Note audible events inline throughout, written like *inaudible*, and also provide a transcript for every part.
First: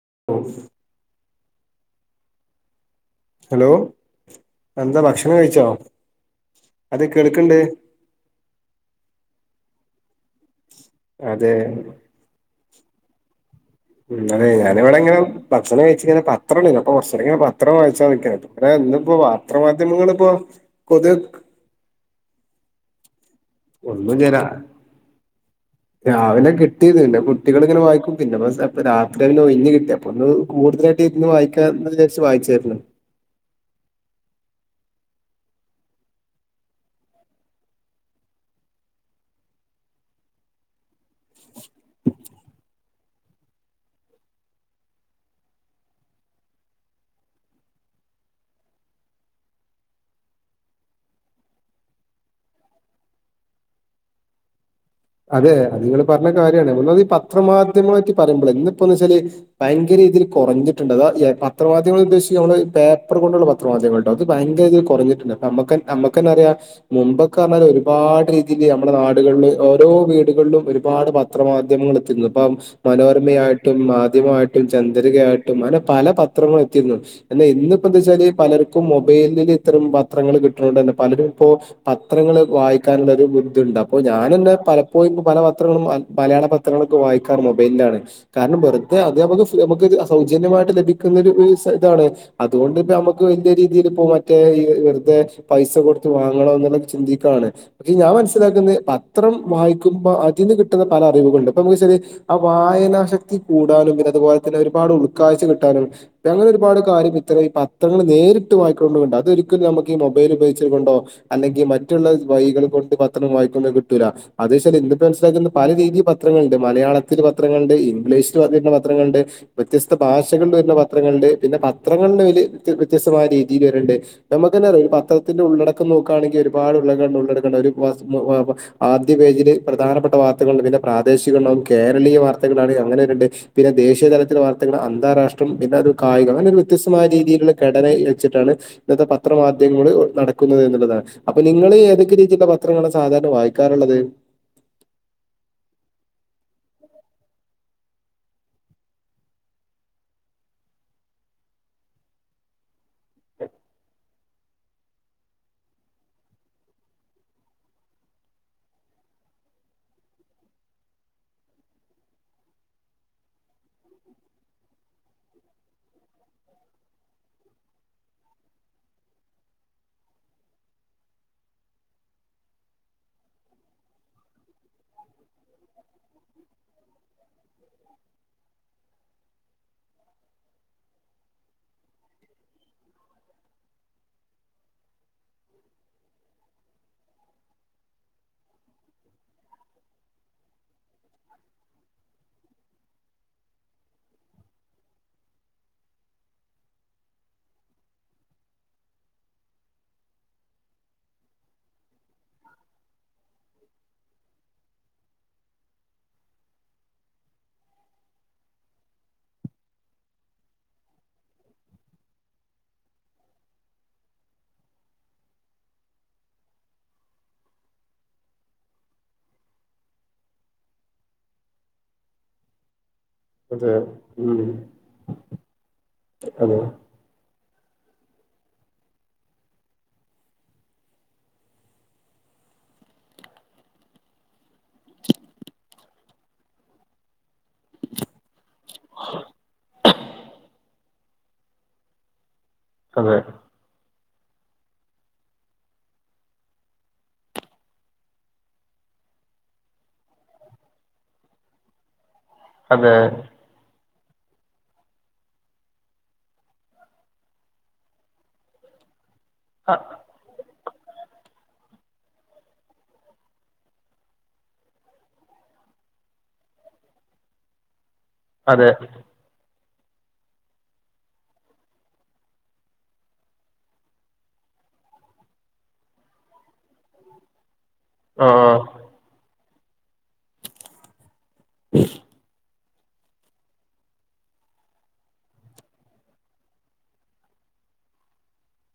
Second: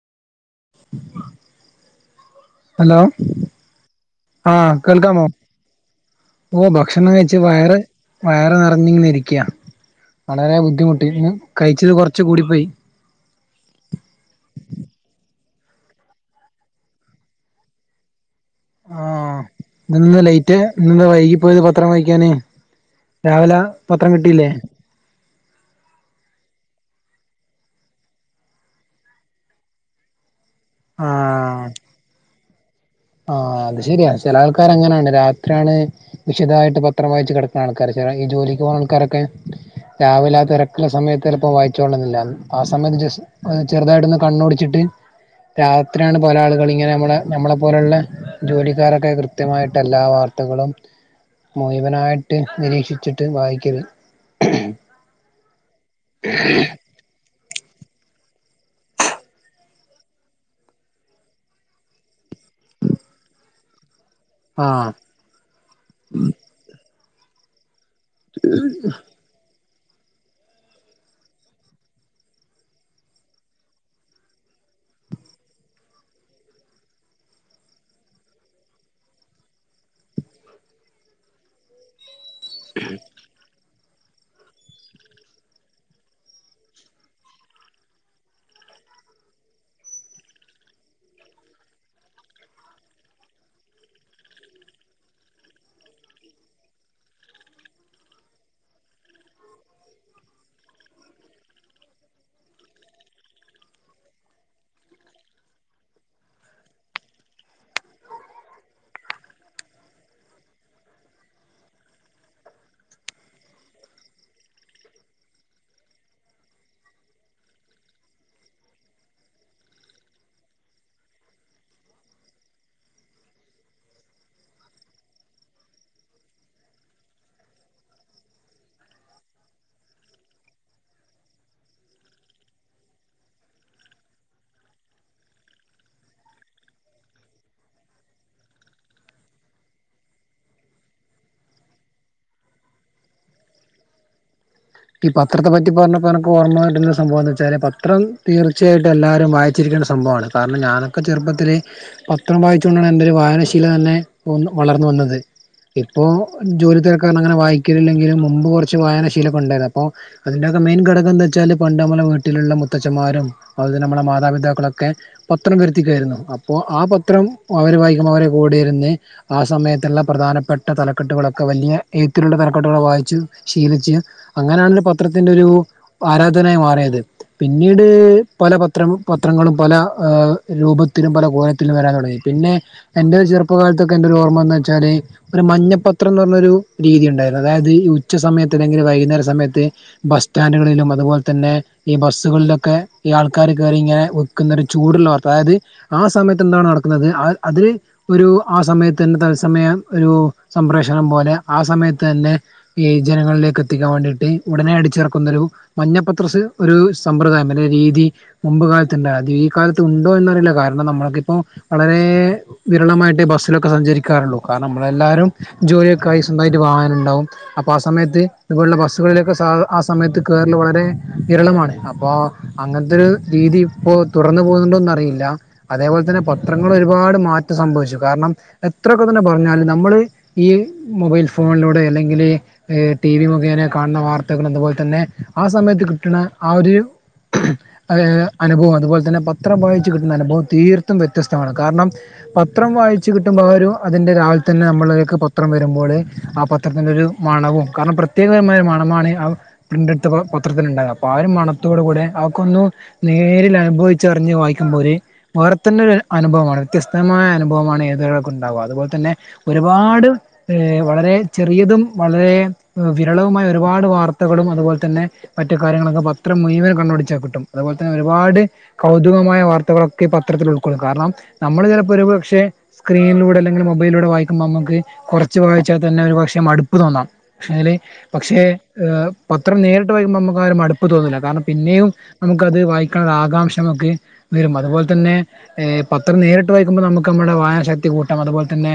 *inaudible* Hello hello ആ എന്താ കേൾക്കാമോ ഭക്ഷണം കഴിച്ചോ ഓ അത് ഭക്ഷണം കഴച്ച് കേൾക്കണ്ട് വയറ് വയറ് നിറഞ്ഞിങ്ങനെ ഇരിക്ക വളരെ ബുദ്ധിമുട്ടി ഇന്ന് അതെ കഴിച്ചത് കൊറച്ച് കൂടിപ്പോയി ഉം അതെ ഞാനിവിടെ ഇങ്ങനെ ഭക്ഷണം കഴിച്ചിങ്ങനെ പത്രണ്ടലോ അപ്പ കുറച്ചേരങ്ങന പത്രം വയിച്ചാവ്ടെ നിക്കായ്രുന്നു റേ ഇന്ന്പ്പോ വാ ആഹ് ഇന്ന് പത്രമാധ്യമങ്ങളിപ്പോ ലേറ്റ് ഇന്ന് പൊതേ വൈകിപ്പോയത് പത്രം വായിക്കാന് രാവിലെ ഒന്നു പത്രം ജര കിട്ടിയില്ലേ രാവിലെ കിട്ടിയത്ണ്ട് അ കൊ കുട്ടികളിങ്ങനെ വായിക്കും പിന്നെപ്പൊ സ രാത്രിതിങ്ങനെ ഒഴിഞ്ഞ് കിട്ടിപ്പൊ ഒന്ന് കൂടുതലായിട്ട് ഇര്ന്ന് വായിക്കാ ആഹ് ന്ന് വിചാരിച്ച് വായിച്ചാര്ന്ന് ക്കാറും അങ്ങനന്നെ രാത്രി ആണ് വിശദായിട്ട് പത്രം വായിച്ച് കിടക്കണെ ആൾക്കാര് ചെല ഈ ജോലിക്ക് പോണ ആൾക്കാരൊക്കെ രാവിലെ ആ തെരക്ക്ള്ള സമയ ത്തെലപ്പോ വായിച്ചോളണന്നില്ല ആ സമയത്ത് ജസ് ഏഹ് ചെറുതായിട്ടൊന്ന് കണ്ണോടിച്ചിട്ട് രാത്രിയാണ് പല ആളുകളിങ്ങനെ മ്മളെ നമ്മളെ പോലെള്ള ജോലിക്കാരൊക്കെ കൃത്യമായിട്ട് എല്ലാ വാർ ത്തകളും മുയുവനായിട്ട് നിരീക്ഷിച്ചിട്ട് വായിക്കല് അതെ അത് ങ്ങള് പറഞ്ഞത് കാര്യാണ് ഒന്നാമത് ഈ പത്രമാ ധ്യമങ്ങള പറ്റി പറയുമ്പോളെ ഇന്നിപ്പോന്ന് വെച്ചാല് ഭയങ്കര രീതില് കുറഞ്ഞിട്ട്ണ്ടത് അതാ ആ യെ പത്ര മാധ്യമങ്ങള് ഉദ്ദേശ് ഞമ്മള് പേപ്പർ കൊണ്ടുള്ള പത്രമാധ്യങ്ങൾ അത് ഭയങ്കര രീതില് ആഹ് കൊറഞ്ഞിട്ട്ണ്ട് പ്പ മ്മക്കൻ അമ്മ്ക്കന്നറയാം മുമ്പൊക്ക പറഞ്ഞാലെ ഒരു പാട് രീതില് നമ്മുടെ നാടുകള്ല് ഓരോ വീടുകളിലും ഒരുപാട് പത്രമാധ്യമങ്ങൾ എത്തീര്ന്നു ഇപ്പം മനോരമയായിട്ടും മാധ്യമായിട്ടും ചന്ദ്രികയായിട്ടും അങ്ങനെ പല പത്രങ്ങളും എത്തിരുന്നു എന്ന ഇന്നിപ്പോ എന്തച്ചാല് പലർക്കും മൊബൈലില് ഇത്തരം പത്രങ്ങള് കിട്ടണോണ്ടന്നെ പലരും ഇപ്പോ പത്രങ്ങള് വായിക്കാനുള്ളരു ബുദ്ധ്യുണ്ട് അപ്പോ ഞാനന്നെ പലപ്പോഴും പ്പ പല പത്രങ്ങളും ആൻ മലയാള പത്രങ്ങളൊക്ക വായിക്കാറ് മൊബൈലിലാണ് കാരണം വെറുതെ അത് നമക്ക് ഫ് നമുക്ക് ജ് അ സൗജന്യമായിട്ട് ലഭിക്കുന്ന ഒരു ഉ സ താണ് അതുകൊണ്ട് ഇപ്പ നമുക്ക് വല്യേ രീതില് പ്പോ മറ്റേ ഈ വെ വെറുതെ പൈസ കൊടുത്ത് വാങ്ങണോ ന്ന്ള്ളത് ചിന്തിക്കാണ് പക്ഷെ ഞാൻ മനസ്സിലാക്കുന്നത് പ ത്രം വായിക്കുമ്പ അതിന് കിട്ടുന്ന പല അറിവുകളുണ്ട് പ്പൊ മുക്ക് ശരി ആ വായനാശക്തി കൂടാനും പിന്നെ അതുപോലെ തന്നെ ഒരുപാട് ഉൾക്കാഴ്ച കിട്ടാനും അങ്ങനെ ഒരുപാട് കാര്യം ഇത്രേം ഈ പത്രങ്ങള് നേരിട്ട് വായിക്കണോണ്ട് ഉ അതൊരിക്കലും നമുക്ക് ഈ മൊബൈല് ഉപയോഗിച്ചത് കൊണ്ടോ അല്ലെങ്കി മറ്റുള്ള വയികള് കൊണ്ട് പത്രം വായിക്കുന്ന റ്റൂല അത്ശാല് ഇന്ന്പ്പ *unintelligible* പല രീതി പത്രങ്ങള്ണ്ട് മലയാളത്തില് പത്രങ്ങള്ണ്ട് ഇംഗ്ലീഷില് പറഞ്ഞിരിക്കണ പത്ര ങ്ങള്ണ്ട് വ്യത്യസ്ത ഭാഷകളല് വരുന്ന പത്രങ്ങള്ണ്ട് പിന്നെ പത്രങ്ങളന്നെ അതില് വ്യത്യ വ്യത്യസ്തമായ രീതില് വരെ ണ്ട് നമുക്കന്നെ ഈ പത്രത്തിന്റെ ഉള്ളടക്കം നോക്കണെങ്കി ഒരുപാട് ഉള്ള *unintelligible* ഉള്ളടക്കണ്ട് അവര് വസ് മ വ പ ആദ്യ പേജില് പ്രധാനപ്പെട്ട വാർത്തകളുണ്ട് പിന്നെ പ്രാദേശികണ്ടാവും കേരളീയ വാർത്തകളാണേ അങ്ങനെ വര്ണ്ട് പിന്നെ ദേ ദേശീയതലത്തിലെ വാർത്തകള് അന്താരാഷ്ട്രം പിന്നെ ഒരു കായികം അങ്ങനെ ഒരു വ്യത്യസ്തമായ രീതിയിലുള്ള ഘടനയ് വെച്ചിട്ടാണ് ഇന്നത്തെ പത്രമാധ്യമങ്ങൾ നടക്കുന്നത് എന്നുള്ളതാണ് അപ്പൊ നിങ്ങള് ഏതൊക്കെ രീതിയിലുള്ള പത്രങ്ങളാ സാധാരണ വായി ക്കാറുള്ളത് ഈ പത്രത്തെ പറ്റി പറഞ്ഞപ്പോ എനക്ക് ഓർമ്മകിട്ടുന്ന സംഭവം എന്താച്ചാല് പത്രം തീർച്ചയായിട്ടും എല്ലാരും വായിച്ചിരി ക്കേണ്ട സംഭവമാണ് കാരണം ഞാനൊക്കെ ചെറുപ്പത്തില് പത്രം വായിച്ചുകൊണ്ടാണ് എന്റെ ഒരു വായനശീല തന്നെ ഒന്ന് വള ളർന്നു വന്നത് ഇപ്പോ ജോലിതെരക്ക് കാരണം അങ്ങനെ വായിക്കലില്ലെങ്കിലും മുമ്പ് കുറച്ച് വായനശീലൊക്ക ഉണ്ടായിരുന്ന പ്പോ അതിന്റൊക്ക മെയിൻ ഘടകന്തച്ചാല് പണ്ടമ്മലെ വീട്ടില്ള്ള മുത്തച്ഛമാരും അതത് നമ്മടെ മാപിതാക്കളൊ ക്കെ പത്രം വരുത്തിക്കു ആയിരുന്നു അപ്പോ ആ പത്രം അവര് വായിക്കുമ്പോ അവരെ കൂടെരുന്ന് ആ സമ യത്ത്ള്ള പ്രധാനപ്പെട്ട തലക്കെട്ടുകളൊക്ക വല്യയ എഴ്ത്തിലുള്ള തലക്കെട്ടുകള് വായിച്ച് ശീലിച്ച് അങ്ങനാണല്ലോ പത്രത്തിന്റെ ഒരു ആരാധകനായി മാറിയത് പിന്നീട് പല പത്രം പത്ര ങ്ങളും പല ഏ രൂപത്തിലും പല കോലത്തിലും വരാൻ തൊടങ്ങി പിന്നെ എന്റെ ഒര് ചെറുപ്പകാലത്തൊക്ക എന്റെ ഒരു ഓർ മ്മന്ന്ച്ചാല് ഒരു മഞ്ഞപ്പത്രം ന്ന്റഞ്ഞ ഒരു രീതി ഉണ്ടായിരുന്നു അതായത് ഈ ഉച്ച സമയത്ത് അല്ലെങ്കില് വൈകുന്നേര സമയത്ത് ബസ് സ്റ്റാൻഡുകളിലും അതുപോലെ തന്നെ ഈ ബസ്സുകളിലൊക്കെ ഈ ആൾക്കാര് കേറിങ്ങനെ ഒ ക്ക്ന്നര് ചൂടുള്ള വാർത്ത അതായത് ആ സമയത്ത് എന്താണ് നടക്കുന്നത് ആ അത് ഒരു ആ സമയത്ത് എന്ത തത്സമയം ഒരു സംപ്രേഷണം പോലെ ആ സമയത്ത്ന്നെ ഈ ജനങ്ങളിലേക്ക് എത്തിക്കാൻ വേണ്ടി ഈ ഉടനെ അടിച്ചിറക്കുന്നൊരു മഞ്ഞ പത്ര സ് ഒരു സമ്പ്രദായം അല്ലെ രീതി മുമ്പ് കാലത്ത് ഇണ്ടാ അത് ഈ കാലത്ത് ഉണ്ടോ എന്നറിയില്ല കാരണം നമ്മൾക്കിപ്പോ വളരെ വിരളമായിട്ട് ബസ്സിലൊക്കെ സഞ്ചരിക്കാറ നമ്മെല്ലാരും ജോലിയക്ക സ്വന്തമായിട്ട് വാാന ഉണ്ടാവും അപ്പൊ ആ സമയത്ത്ലുള്ള ബസ് ുകളിലൊക്കെ ആ സമയത്ത് കേരള വളരെ ഇരളമാണ് അപ്പോൾ അങ്ങനത്തെരു രീതി അതെ ഇപ്പോ ഉം തുറന്നു പോകുന്നുണ്ടോന്ന് അറിയില്ല അതേപോലെ തന്നെ പത്രങ്ങൾ ഒരുപാട് മാറ്റ സംഭവിച്ചു കാരണം എത്രയൊക്കെ തന്നെ പറഞ്ഞാലും നമ്മൾ ഈ മൊബൈൽ ഫോണിലൂടെ അല്ലെങ്കിൽ ടി വി മുഖേന കാണുന്ന വാർത്തകൾ അതുപോലെ തന്നെ ആ സമയത്ത് കിട്ടുന്ന ആ ഒരു അനുഭം അതുപോലെ തന്നെ പത്രം വായിച്ച്ു കിട്ടുന്ന അനുഭവം തീർ വ്യത്യസ്തമാണ് കാരണം പത്രം വായിച്ചു അതെ കിട്ടുമ്പോൾ ഒരു അതിൻ്റെ രാവിലെ തന്നെ നമ്മളക്ക്െ പത്രം വരുമ്പോൾ ആ പത്രത്തിൻന്റെറെ ഒരു മണവും കാരണം പ്രത്യേകരമായ മണമാണ് പ്രിന്റ് എടുത്ത പത്രത്തി ഉണ്ടായത് അപ്പൊ ആ ഒരു മണത്തോടു കൂടെ അതെ അതെ നേരിൽ അനുഭവ ചെറിഞ് വായിക്കുമ്പോൾ ഒരു വേറെ തന്നെ ഒരു അനുഭവമാണ് വ്യത്യസ്തമായ അനുഭവമാണ് ഏതവരൊക്കെ ഉണ്ടാാവുക അതുപോലെ തന്നെ ഒരുപാട് ഏ വളരെ ചെറിയതും വളരെ വിരളവുമായ ഒരുപാട് വാർത്തകളും അതുപോലെന്നെ മറ്റു കാര്യങ്ങളൊക്കെ പത്രം മുഴുവൻ കണുടിച്ചാൽിട്ടും അതുപോലെ ഒരുപാട് അതെ കൗതുകമായ വാർത്ത ൊക്കെ പത്രത്തിൽ ഉൾക്കള്ളുന്നു കാരണം നമ്മള് ചിലപ്പോ ഒരു പക്ഷെ സ്ക്രീനിലൂടെ അല്ലെങ്കിൽ മൊബൈലിലൂടെ വായിക്ക്പോ നക്ക് നമക്ക് കുറച്ച് വായിച്ചാൽ തന്നെ ഒരു പക്ഷെ മടുപ്പ് തോന്നാം പക്ഷെ അതിൽ ഓ പക്ഷേ പത്ര നേരിട്ട് വായിക്കുമ്പോൾ നമുക്ക് ആരും അടുപ്പ് തോന്നുന്നില്ല കാരണം പിന്നെയും നമുക്ക്ത് വായി ആാംക്ഷമൊക്കെ വരും അതുപോലെ തന്നെ പത്രം നേരിട്ട് വായിക്കുമ്പോൾ നമുക്ക് നമ്മുടെ വായന ശക്തി കൂട്ടം അതുപോലെ തെ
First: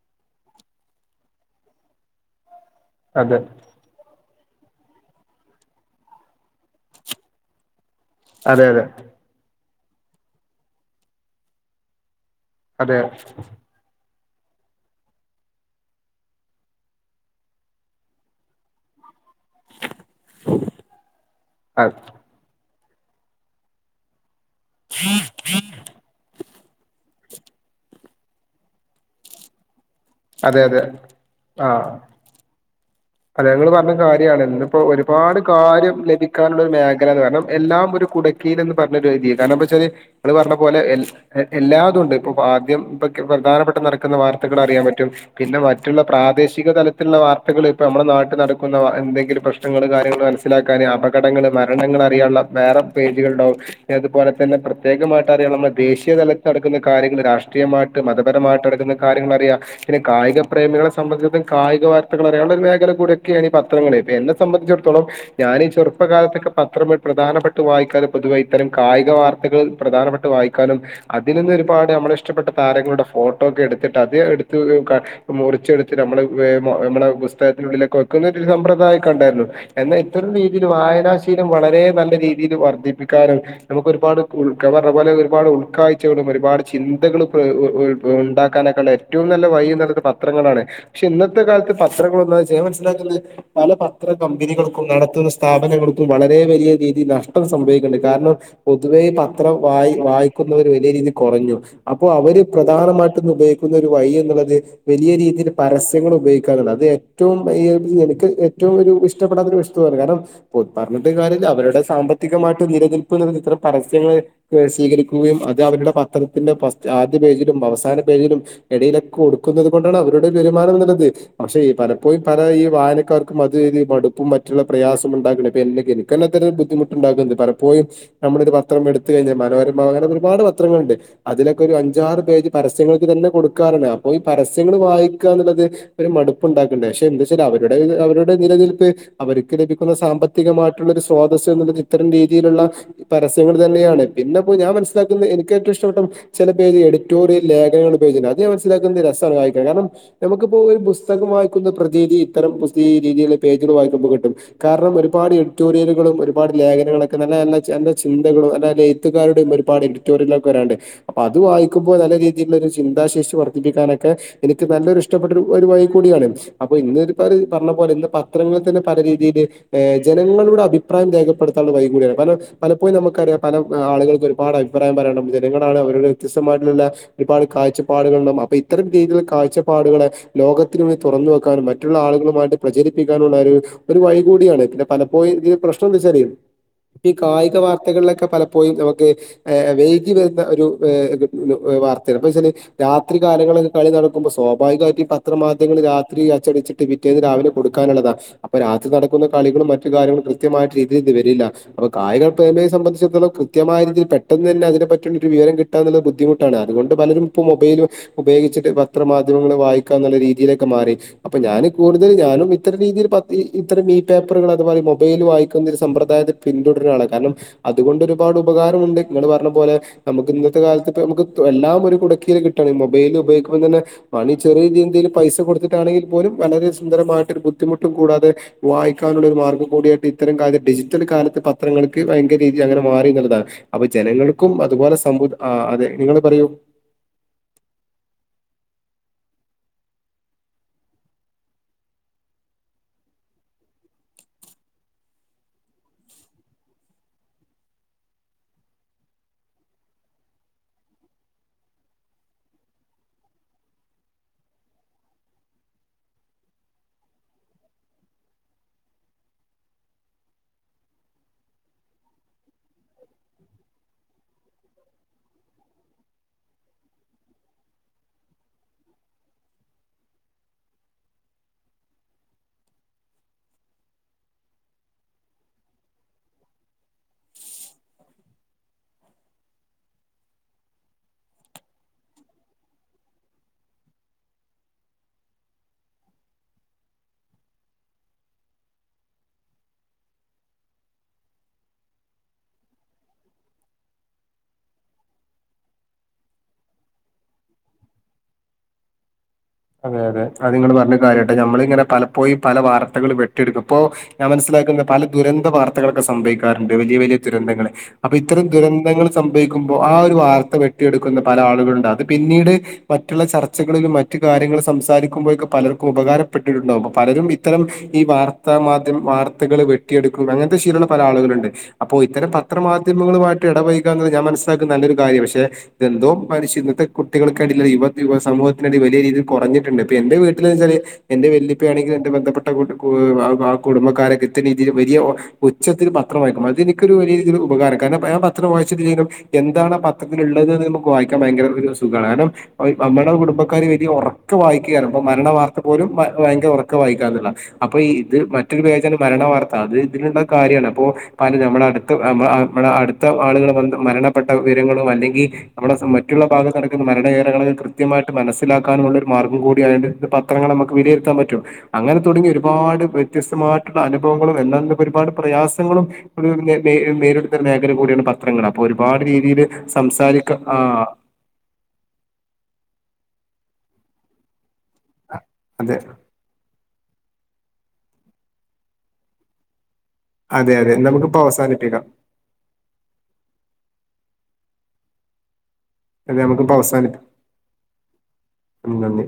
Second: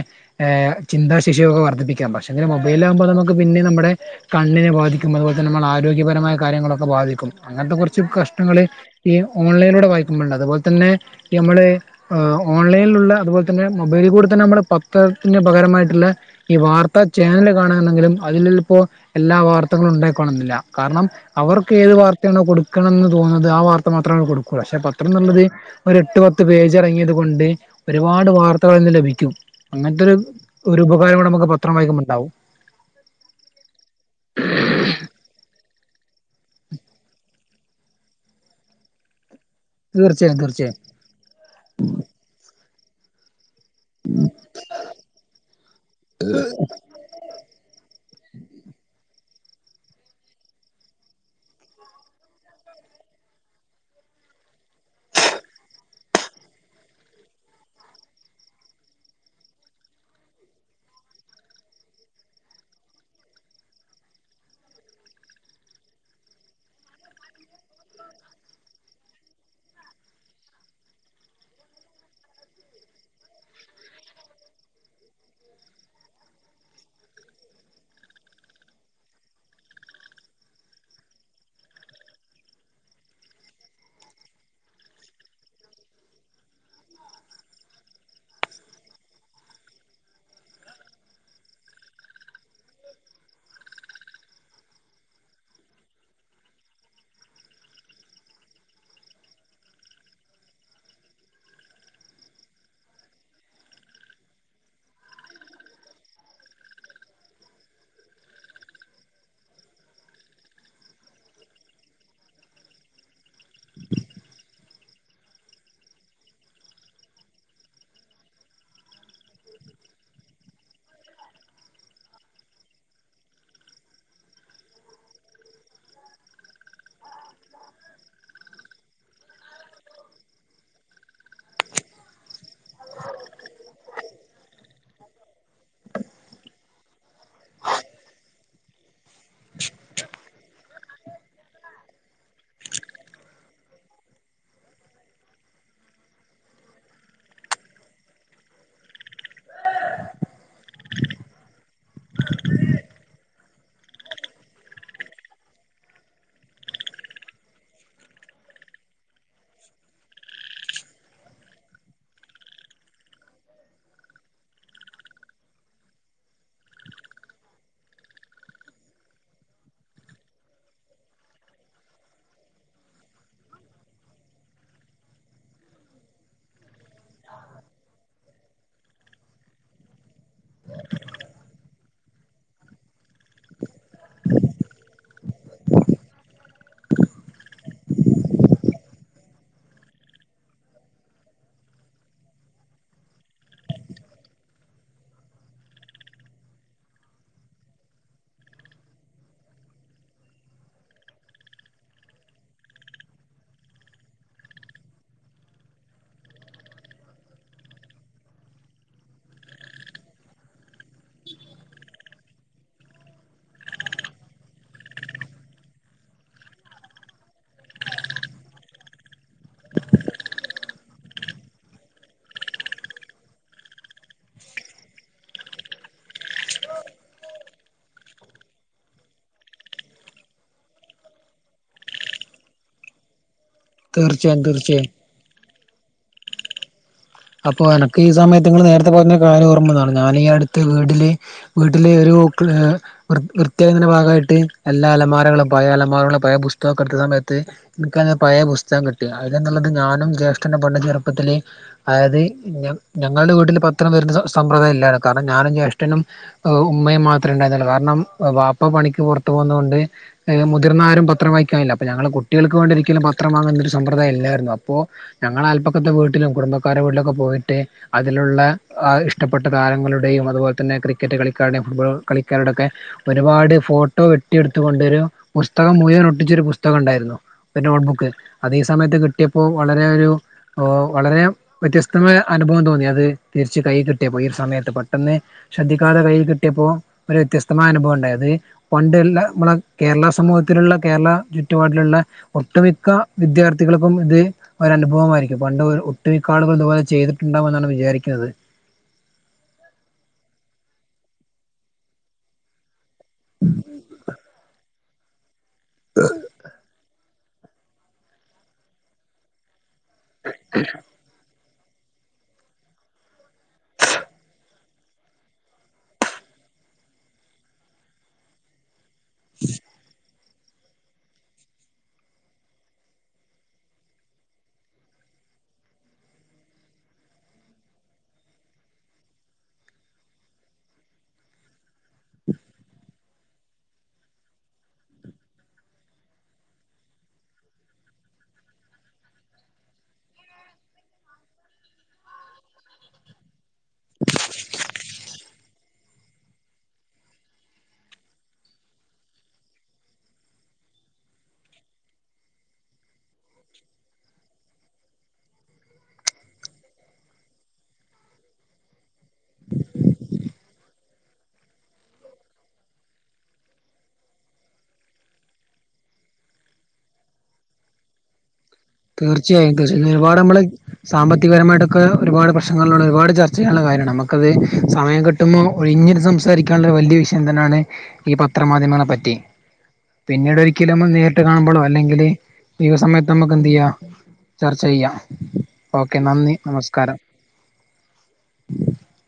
ചിന്താശിശയൊക്ക വർധിപ്പിക്കാം പക്ഷെെ മെയിലാകുമ്പോ നമുക്ക് അതെ അതെ പിന്നെ നമ്മുടെ കണ്ണിനെ ബാധും അതുപോലെ തന്നെ നമ്മ ആരോഗ്യപരമായ കാര്യങ്ങളൊക്കെ ബാധിക്കും അങ്ങനത്തെ കുറച്ച് കു കഷ്ടണങ്ങള് അതെ ഈ ഓൺലൈനിലൂടെ വായിക്കുമ്പോഴണ്ട് അതുപോലെ തന്നെ നമ്മള് അതെ ഓൺലൈനിലുള്ള അതുപോലെ തന്നെൊബൈൽൂ ഇ നമ്മള് പത്രത്തിന്റെ പകരമായിട്ടുള്ള ഈ വാർത്താ ചാനല് കാണയാണെങ്കിലും അതില ഇപ്പോ എല്ലാ വാർത്തകളും ഉണ്ടായിക്കോവാണെന്നില്ല കാരണം അവർക്ക് അതെ ഏത് വാർത്തയാണോ കൊടു നിക്കണെന്ന് തോന്നുന്നത് ആ വാർത്ത മാത്രമാണ് കൊക്കും കുശേ പത്രം എന്നുള്ളത് ഒരു എട്ട് പത്ത് പേജ് ഇറങ്ങിയത് കൊണ്ട് ഒരുപാട് വാർത്തകൾ ഇന്ന് ലഭിക്കും അങ്ങനത്തെ ഒരു അതെ ഒരു അതെ ഉപകാരം കൂടെ നമുക്ക് പത്രം വൈക്കുമ്പോ ഉണ്ടാവും അ ഞങ്ങള്ൾ പറഞ്ഞ കാര്യമാണ് ഇന്നിപ്പോ ഒരുപാട് കാര്യം ലഭിക്കാനുള്ള ഒരു മേഖലയന്ന് പറഞ്ഞണം എല്ലാം ഒരു കുടക്കിയിൽന്ന് പറഞ്ഞ ഒരു രീതിൽ ച്ചരി ഇമ്മള് തീർച്ചയായും പറഞ്ഞ തീർച്ചയായും പോലെ എല്ലാതും ഉണ്ട് ഇപ്പൊ ആദ്യം ഇൊ പ്രധാനപ്പെട്ട നടക്കുന്ന വാർത്തകൾ അറിയാൻ പറ്റും പിന്നെ മറ്റുള്ള പ്രാദേശിക തലത്തിലുള്ള വാർത്തകൾ നമ്മുടെ നാട്ടിൽ നടക്കുന്ന എന്തെ പ്രശ്നങ്ങ കാര്യങ്ങൾ മനസ്സിലാക്കാാന് അപകടങ്ങൾ മരണങ്ങൾ അറിയാനുള്ള വേറെ പേജുകള ഉണ്ടാവും അതുപോലെ തന്ന പ്രത്യേമായിട്ട അറിയ നമ്മ ദേശീയതലത്തി നടക്കുന്ന കാര്യൾ രാഷ്രീയമായിട്ട് മതരമായിട്ട്ക്കുന്ന കാര്യങ്ങൾ അറിയ പിന്നെ കായിക പ്രേമികളെ സംബന്ധിം കായിക വർത്തകൾ അറിയ മേഖല കൂടൊക്കെയാണ് ഈ പത്രങ്ങള എന്നെ സംബന്ധിച്ചിടത്തോളം ഞാ ഈ ചെറുപ്പകാലത്തൊക്കെ പത്ര പ്രധാനപ്പെട്ട വായിക്കാനും പൊതുവെ ഇത്തരം കായിക വാർത്തകൾ പ്രധാനപ്പെട്ട് വായിക്കാനും അതി നിന്ന് ഒരുപാട് നമ്മള ഇഷ്ടപ്പെട്ട താരങ്ങളുടെ ഫോട്ടോ ഒക്കെ എടുത്തിട്ട് അത് എടുത്ത് മുറിച്ചെടുത്ത് നമ്മൾ ഞമ്മളെ ുള്ള കൊയ്ക്കുന്ന സമ്പ്രദായംൊക്കെ ഉണ്ടായിരുന്നു എന്നൽ ഇത്തരം രീതിയിൽ വായനാശീലം വളരെ നല്ല രീതി വർധിപ്പിക്കാനും നമുക്ക ഒരുപാട് ഉൾ പോലെ ഒരുപാട് ഉൾക്കാഴ്ചകളും ഒരുപാട് ചിന്തകളും ഉണ്ടാക്കാനൊക്കെ ഉള്ള ഏറ്റവും നല്ല വഴിയ നല്ലത് പത്രങ്ങളാണ് പക്ഷെ ഇന്നത്തെ കാലത്ത് പന്നാൻ മനസ്സിലാക്കുന്നത് പല പത്ര കമ്പനികൾക്കും നടത്തുന്ന സ്ഥാപനങ്ങൾക്കും വളരെ വലിയീതി നഷ്ടം സംഭവിക്കുന്നുണ്ട് കാരണം പൊതുവേ പത്രം വായി വായിക്കുന്നവർ വലിയ രീതി കുറഞ്ഞു അപ്പോൾ അവര് പ്രധാനമായിട്ട ഇന്ന് ഉപയോഗിക്കുന്ന ഒരു വഴി എന്നുള്ളത് വലിയ രീതിയിൽ പരസ്യങ്ങൾ ഉപയോഗിക്കാാനുള്ള ഏറ്റവും എനിക്ക് ഏറ്റവും ഇഷ്ടപ്പെടാത്തൊ ഒരു വസ്തുാണ് കാരണം പറഞ്ഞിട്ട കാര്യ അവരുടെ സാമ്പത്തികമായിട്ട് നിലനിൽപ്പുന്ന ചിത്രം പരസ്യങ്ങൾ സ്വീകരിക്കുകയും അത് അവരുടെ പത്രത്തിന്റെ ആദ്യ പേജിലും അവസാന പേജിലും ഇടയിലൊക്കെ കൊടുക്കുന്നത് കൊണ്ടാണ് അവരുടെ ഒരു വരുമാനം നല്ലത് പക്ഷേ ഈ പലപ്പോഴും പല ഈ വായനക്കാർക്കും അതു ഇതു മടുപ്പും മറ്റുള്ള പ്രയാസവും ഉണ്ടാക്കണെ ഇപ്പൊ എനിക്ക് തന്നെ ബുദ്ധിമുട്ട്ണ്ടാക്കുന്നുണ്ട് പലപ്പോഴും നമ്മള് ഒരു പത്രം എടുത്ത് കഴിഞ്ഞാൽ മനോരമ അങ്ങനെ ഒരുപാട് പത്രങ്ങളുണ്ട് അതിലൊക്കെ ഒരു അഞ്ചാറ് പേജ് പരസ്യങ്ങൾക്ക് തന്നെ കൊടുക്കാറാണ് അപ്പൊ ഈ പരസ്യങ്ങൾ വായിക്കുക എന്നുള്ളത് ഒരു മടുപ്പു ഉണ്ടാക്കുണ്ട് പക്ഷെ എന്താ വച്ചാൽ അവരുടെ അവരുടെ നിലനിൽപ്പ് അവർക്ക് ലഭിക്കുന്ന സാമ്പത്തികമായിട്ടുള്ള സ്രോതസ് എന്നുള്ളത് ഇത്തരം രീതിയിലുള്ള പരസ്യങ്ങൾ തന്നെയാണ് പിന്നെപ്പോ ഞാൻ മനസ്സിലാക്കുന്നത് എനിക്ക് ഏറ്റവും ഇഷ്ടപ്പെട്ട ചില പേജ് എഡിറ്റോറിയൽ ലേഖകൾ പേജണ്ട് അത് ഞാൻ മനസ്സിലാക്കുന്ന രസമാണ് വായിക്കണം കാരണം നമുക്കിപ്പോ ഒരു പുസ്തകം വായിക്കുന്ന പ്രതീതി ഇത്തരം പുസ്ക രീതിയില പേജുകൾ വായിക്കുമ്പോൾ കിട്ടും കാരണം ഒരുപാട് എഡിറ്റോറിയൽ ഒരുപാട് ലേഖനങ്ങളൊക്കെ നല്ല നല്ല ചിന്തകളും അല്ലല്ല എഴുത്തുകാരുടെയും ഒരുപാട് എഡിറ്റോറിയൽ ഒക്കെ വരാണ്ട് അപ്പൊ അത് വായിക്കുമ്പോ നല്ല രീതിയിലുള്ള ഒരു ചിന്താശേഷി വർദ്ധിപ്പിക്കാനൊക്കെ എനിക്ക് നല്ലൊരു ഇഷ്ടപ്പെട്ട ഒരു വായി കൂടിയാണ് അപ്പൊ ഇന്ന് പറഞ്ഞ പോലെ ഇ പത്രങ്ങളിൽ തന്നെ പല രീതിയിൽ ജനങ്ങളു അഭിപ്രായം രേഖപ്പെടുത്താനുള്ള വഴിയും കൂടിയാണ്. പല പലപ്പോഴും നമുക്കറിയ പല ആളുകൾക്ക് ഒരുപാട് അഭിപ്രായം പറയണം. ജനങ്ങളാണ് വ്യത്യസ്തമായിട്ടുള്ള ഒരുപാട് കാഴ്ചപ്പാടുണ്ടും അപ്പൊ ഇത്തരം രീതിയിലുള്ള കാഴ്ചപ്പാടുകളെ ലോക തുറന്ന് വെക്കാനും മറ്റുള്ള ആളുകളുമായിട്ട് പ്രചരിപ്പിക്കാനുള്ള ഒരു വഴി കൂടിയാണ് പിന്നെ പലപ്പോഴും ഇ *unintelligible* ഈ കായിക വാർത്തകളിലൊക്കെ പലപ്പോഴും നമുക്ക് വൈകി വരുന്ന ഒരു വാർതെണ്. പിന്തയച്ചാല് രാത്രികാലങ്ങളൊക്കെ കളി നടക്കുമ്പോ സ്വാഭാവികമായിട്ട് പത്രമാ രാത്രി അച്ചടിച്ചിട്ട് പിറ്റേന്ന് രാവിലെ കൊടുക്കാനുള്ളതാണ്. അപ്പൊ രാത്രി നടക്കുന്ന കളികളും മറ്റു കാര്യങ്ങളും കൃത്യമായി രീതിൽ വരില്ല അപ്പൊ കായികപ്രേമിയെ സംബന്ധിച്ചിടത്തോളം കൃത്യമായ രീതിൽ പെട്ടെന്ന് തന്നെ അങ്ങനെ പറ്റുന്ന ഒരു വിവരം കിട്ടാന്നുള്ളത് ബുദ്ധിമുട്ടാണ്. അതൊണ്ട് പലരും ഇപ്പോ മൊബൈലു ഉപോഗിച്ചിട്ട് പത്ര മാധ്യമങ്ങളെ വായിക്കാ എന്നുള്ള രീതി ക്കെ മാറി അപ്പൊ ഞാൻ കൂടു ഞാനും ഇത്തര രീതിയിൽ ഇത്തരം ഈ പേപ്പറുകൾ അതുപോലെ മൊബൈൽ വായിക്കുന്ന ഒരു സമ്പ്രദായത്തെ പിന്തുടരാ കാരണം അതുകൊണ്ട് ഒരുപാട് ഉപകാരമുണ്ട്. ഇങ്ങളു പറഞ്ഞ പോലെ നമുക്ക് ഇന്നത്തെ കാലത്ത് നമുക്ക് എല്ലാം ഒരു കുടക്കിയിൽ കിട്ടാണ് മൊബൈൽ ഉപയോഗുമ്പോ തന്നെ പണി ചെറിയ രിതി എന്തെ പൈസ കൊടുത്തിട്ടാണെങ്കിൽ പോലും വളരെ സുന്ദരമായിട്ട് ഒരു ബുദ്ധിമുട്ടും കൂടാതെ വായിക്കാനുള്ളരു മാർഗം കൂടിയായിട്ട് ഇത്തരം കാര്യം ഡിജിറ്റൽ കാലത്ത് പത്രങ്ങൾക്ക് ഭയങ്കര രീതി, അങ്ങനെ മാറി എന്നുള്ളതാണ്. അപ്പൊ തീർച്ചയായും ജനങ്ങൾക്കും തീർച്ചയായും അതുപോലെ സമു അതെ നിങ്ങള് പറയു. അപ്പൊ എനക്ക് ഈ സമയത്ത് നിങ്ങള് നേരത്തെ പറഞ്ഞ കാര്യം ഓർമ്മാവാന്നണ്. ഞാൻ ഈ അടുത്ത് വീട്ടില് വീട്ടില് ഒരു *unintelligible* വൃത്തിയാക്കുന്ന ഭാഗമായിട്ട് എല്ലാ അലമാരകളും പഴയ അലമാരകളും പഴയ പുസ്തക *unintelligible* ത്ത് എനിക്കാന്നെ പഴെ പുസ്തകം കിട്ടി. അതിലെന്താ ഉള്ളത്, ഞാനും ജ്യേഷ്ഠനു പണ്ട് ചെറുപ്പത്തില് അതായത് ഞ ഞങ്ങളുടെ വീട്ടിൽ പത്രം വരുത്തുന്ന സമ്പ്രദായം ഇല്ലാ. കാരണം ഞാനും ജ്യേഷ്ഠനും ഉ ഉമ്മയും മാത്ര ഉണ്ടായിന്നുള്ളൂ. കാരണം വാപ്പ പണിക്ക് പുറത്തു പോകുന്നത് കൊണ്ട് മുതിർന്ന ആരും പത്രം വായിക്കാൻല്ല. ഞങ്ങള് കുട്ടികൾക്ക് വേണ്ടിയിരിക്കലും പത്രം വാങ്ങുന്ന ഒരു സമ്പ്രദായ ഇല്ലായിരുന്നു. അപ്പോ ഞങ്ങളുടെ അല്പ്പക്കത്തെ വീട്ടില് കുടുംബ ക്കാരുടെ വീട്ടിലൊക്കെ പോയിട്ട് അതിലുള്ള ഇഷ്ടപ്പെട്ട താരങ്ങളുടെയും, അതുപോലെ തന്നെ ക്രിക്കറ്റ് കളിക്കാരുടെയും, ഫുട്ബോൾ കളിക്കാരോടൊക്കെ ഒരുപാട് ഫോട്ടോ വെട്ടിയെടുത്തുകൊണ്ട് ഒരു പുസ്തകം മുഴുവൻ ഒട്ടിച്ച് ഒരു പുസ് ത്തകം ഉണ്ടായിരുന്നു. ഒരു നോട്ട്ബുക്ക്. അത് ഈ സമയത്ത് കിട്ടിയപ്പോൾ വളരെ ഒരു വളരെ വ്യത്യസ്തമായ അനുഭവം തോന്നി, അത് തിരിച്ച് കൈ കിട്ടിയപ്പോ ഈ ഒരു സമയത്ത് പെട്ടെന്ന് ശ്രദ്ധിക്കാതെ കൈയിൽ കിട്ടി ഇപ്പോ ഒരു വ്യത്യസ്തമായ അനുഭവം ഉണ്ടായത്. പണ്ട്ല്ലാ കേരള സമൂഹത്തിലുള്ള കേരള ചുറ്റുപാടിലുള്ള ഒട്ടുമിക്ക വിദ്യാർത്ഥികൾക്കും ഇത് ഒരനുഭവമായിരിക്കും. പണ്ട് ഒട്ടുമിക്ക ആളുകളും ഇതുപോലെ ചെയ്തിട്ടുണ്ടാവുമെന്നാണ് വിചാരിക്കുന്നത്. അതെ അതെ അതിങ്ങള് പറഞ്ഞ കാര്യാട്ടെ. നമ്മളിങ്ങനെ പലപ്പോയും പല വാർ ത്തകൾ വെട്ടിട്ടെടുക്കും. ഇപ്പോ ഞാൻ മനസ്സിലാക്കുന്ന പല ദുരന്ത വാർത്തകൾക്കെ സംഭവിക്കാറുണ്ട്. വലിയ വലിയ ദുരന്തങ്ങൾ. അപ്പൊ ഇത്തരം ദുരന്തങ്ങൾ സംഭവിക്കുമ്പോ ആ ഒരു വാർത്ത വെട്ടിയെടുക്കുന്ന പല ആള് കളുണ്ട്‌. അത് പിന്നീട് മറ്റുള്ള ചർച്ചകളിലും മറ്റ് കാര്യങ്ങൾ സംസാരിക്കുമ്പോഴൊക്കെ പലർക്കും ഉപകാരപ്പെട്ടിട്ടുണ്ടാകും. അപ്പൊ പലരും ഇത്തരം ഈ വാർത്താമാധ്യമ വാർത്തകള് വെട്ടിയെടു അങ്ങനത്തെ ശീലമുള്ള പല ആളുകളുണ്ട്. അപ്പോ ഇത്തരം പത്രമാധ്യമങ്ങളുമായിട്ട് ഇടപയിക ഞാൻ മനസ്സിലാക്കുന്ന നല്ലൊരു കാര്യ ണ്. പക്ഷെ ഇതെന്തോ മനുഷ്യ ഇന്നത്തെ കുട്ടികൾക്ക് അടി യുവ യുവ സമൂഹത്തിൽ വലിയ രീതിൽ കുറഞ്ഞിട്ടുണ്ട്. പ്പ എന്റെ വീട്ടിൽ വെച്ചാല് എന്റെ വല്യപ്പ ആണെങ്കിൽ എന്റ ബന്ധപ്പെട്ട കു കുടുംബക്കാരൊക്കെ രീതിയിൽ വലിയ ഒച്ചത്തിൽ പത്രം വായിക്കും. അത് എനിക്കൊരു വലിയ രീതിയിൽ ഉപകാരം. കാരണം പത്രം വായിച്ചിട്ടില്ലെങ്കിലും എന്താണ് ആ പത്രത്തിലുള്ളത് നമുക്ക് വായിക്കാൻ ഭയങ്കര സുഖമാണ്. കാരണം നമ്മട കുടുബക്കാര് വലിയ ഒറ ക്ക വായിക്കയാണ് അപ്പോ മരണ വാർത്ത പോലും വയങ്കര ഉറക്ക വായിക്കാന്നുള്ള അപ്പൊ ഈ ഇത് മറ്റൊരു പേജാണ് മരണ വാർത്ത അത് ഇതിലുള്ള കാര്യണ് അപ്പോ പല നമ്മടെ അടുമ്മ അടുത്ത *unintelligible* ആളുകൾ വന്നട്ട് മരണ പ്പെട്ട വിവരങ്ങളോ അല്ലെങ്കിൽ നമ്മുടെ മറ്റുള്ള ഭാഗത്ത് നടക്കുന്ന മരണകാര്യങ്ങൾ കൃത്യമായിട്ട് മനസിലാക്കാനുള്ള ഒരു മാർഗം കൂടി അയിലിണ്ട് പത്രങ്ങൾ നമുക്ക് വിലയിരുത്താൻ പറ്റും അങ്ങനെ തുടങ്ങി ഒരുപാട് വ്യത്യസ്തമായിട്ടുള്ള അനുഭവം വങ്ങളും എല്ലാം ഒരുപാട് പ്രയാസങ്ങളും *unintelligible* നേരിടുന്ന മേഖല കൂടിയാണ് പത്രങ്ങള് തീർച്ചയായും തീർച്ചയായും ഒരുപാട് നമ്മള് ആ സാമ്പത്തികപരമായിട്ടൊക്കെ ഒരുപാട് പ്രശ്നങ്ങള് ള്ള ഒരുപാട് ചർ ചെയ്യാനുള്ള കാര്യമാണ് നമുക്കത് സമയം കിട്ടുമ്പോ അതെ ഒഴിഞ്ഞിരുന്ന് സംസാരിക്കാ ള്ള വലിയ വിഷയം തന്നെയാണ് ഈ പത്രമാധ്യമങ്ങളെ പറ്റി പിന്നീട് അതെ ഒരിക്കല് അതെ നമ്മ നമുക്കിപ്പോ നേരിട്ട് കാണുമ്പളോ അവസാനിപ്പിക്കാം അല്ലെങ്കില് ഈ സമയത്ത് നമുക്ക് എന്തെയ്യ ചർച്ച ചെയ്യാം ഓക്കെ അതെ നന്ദി നമുക്കിപ്പോ നമസ്കാരം അവസാനിപ്പിക്കാം നന്ദി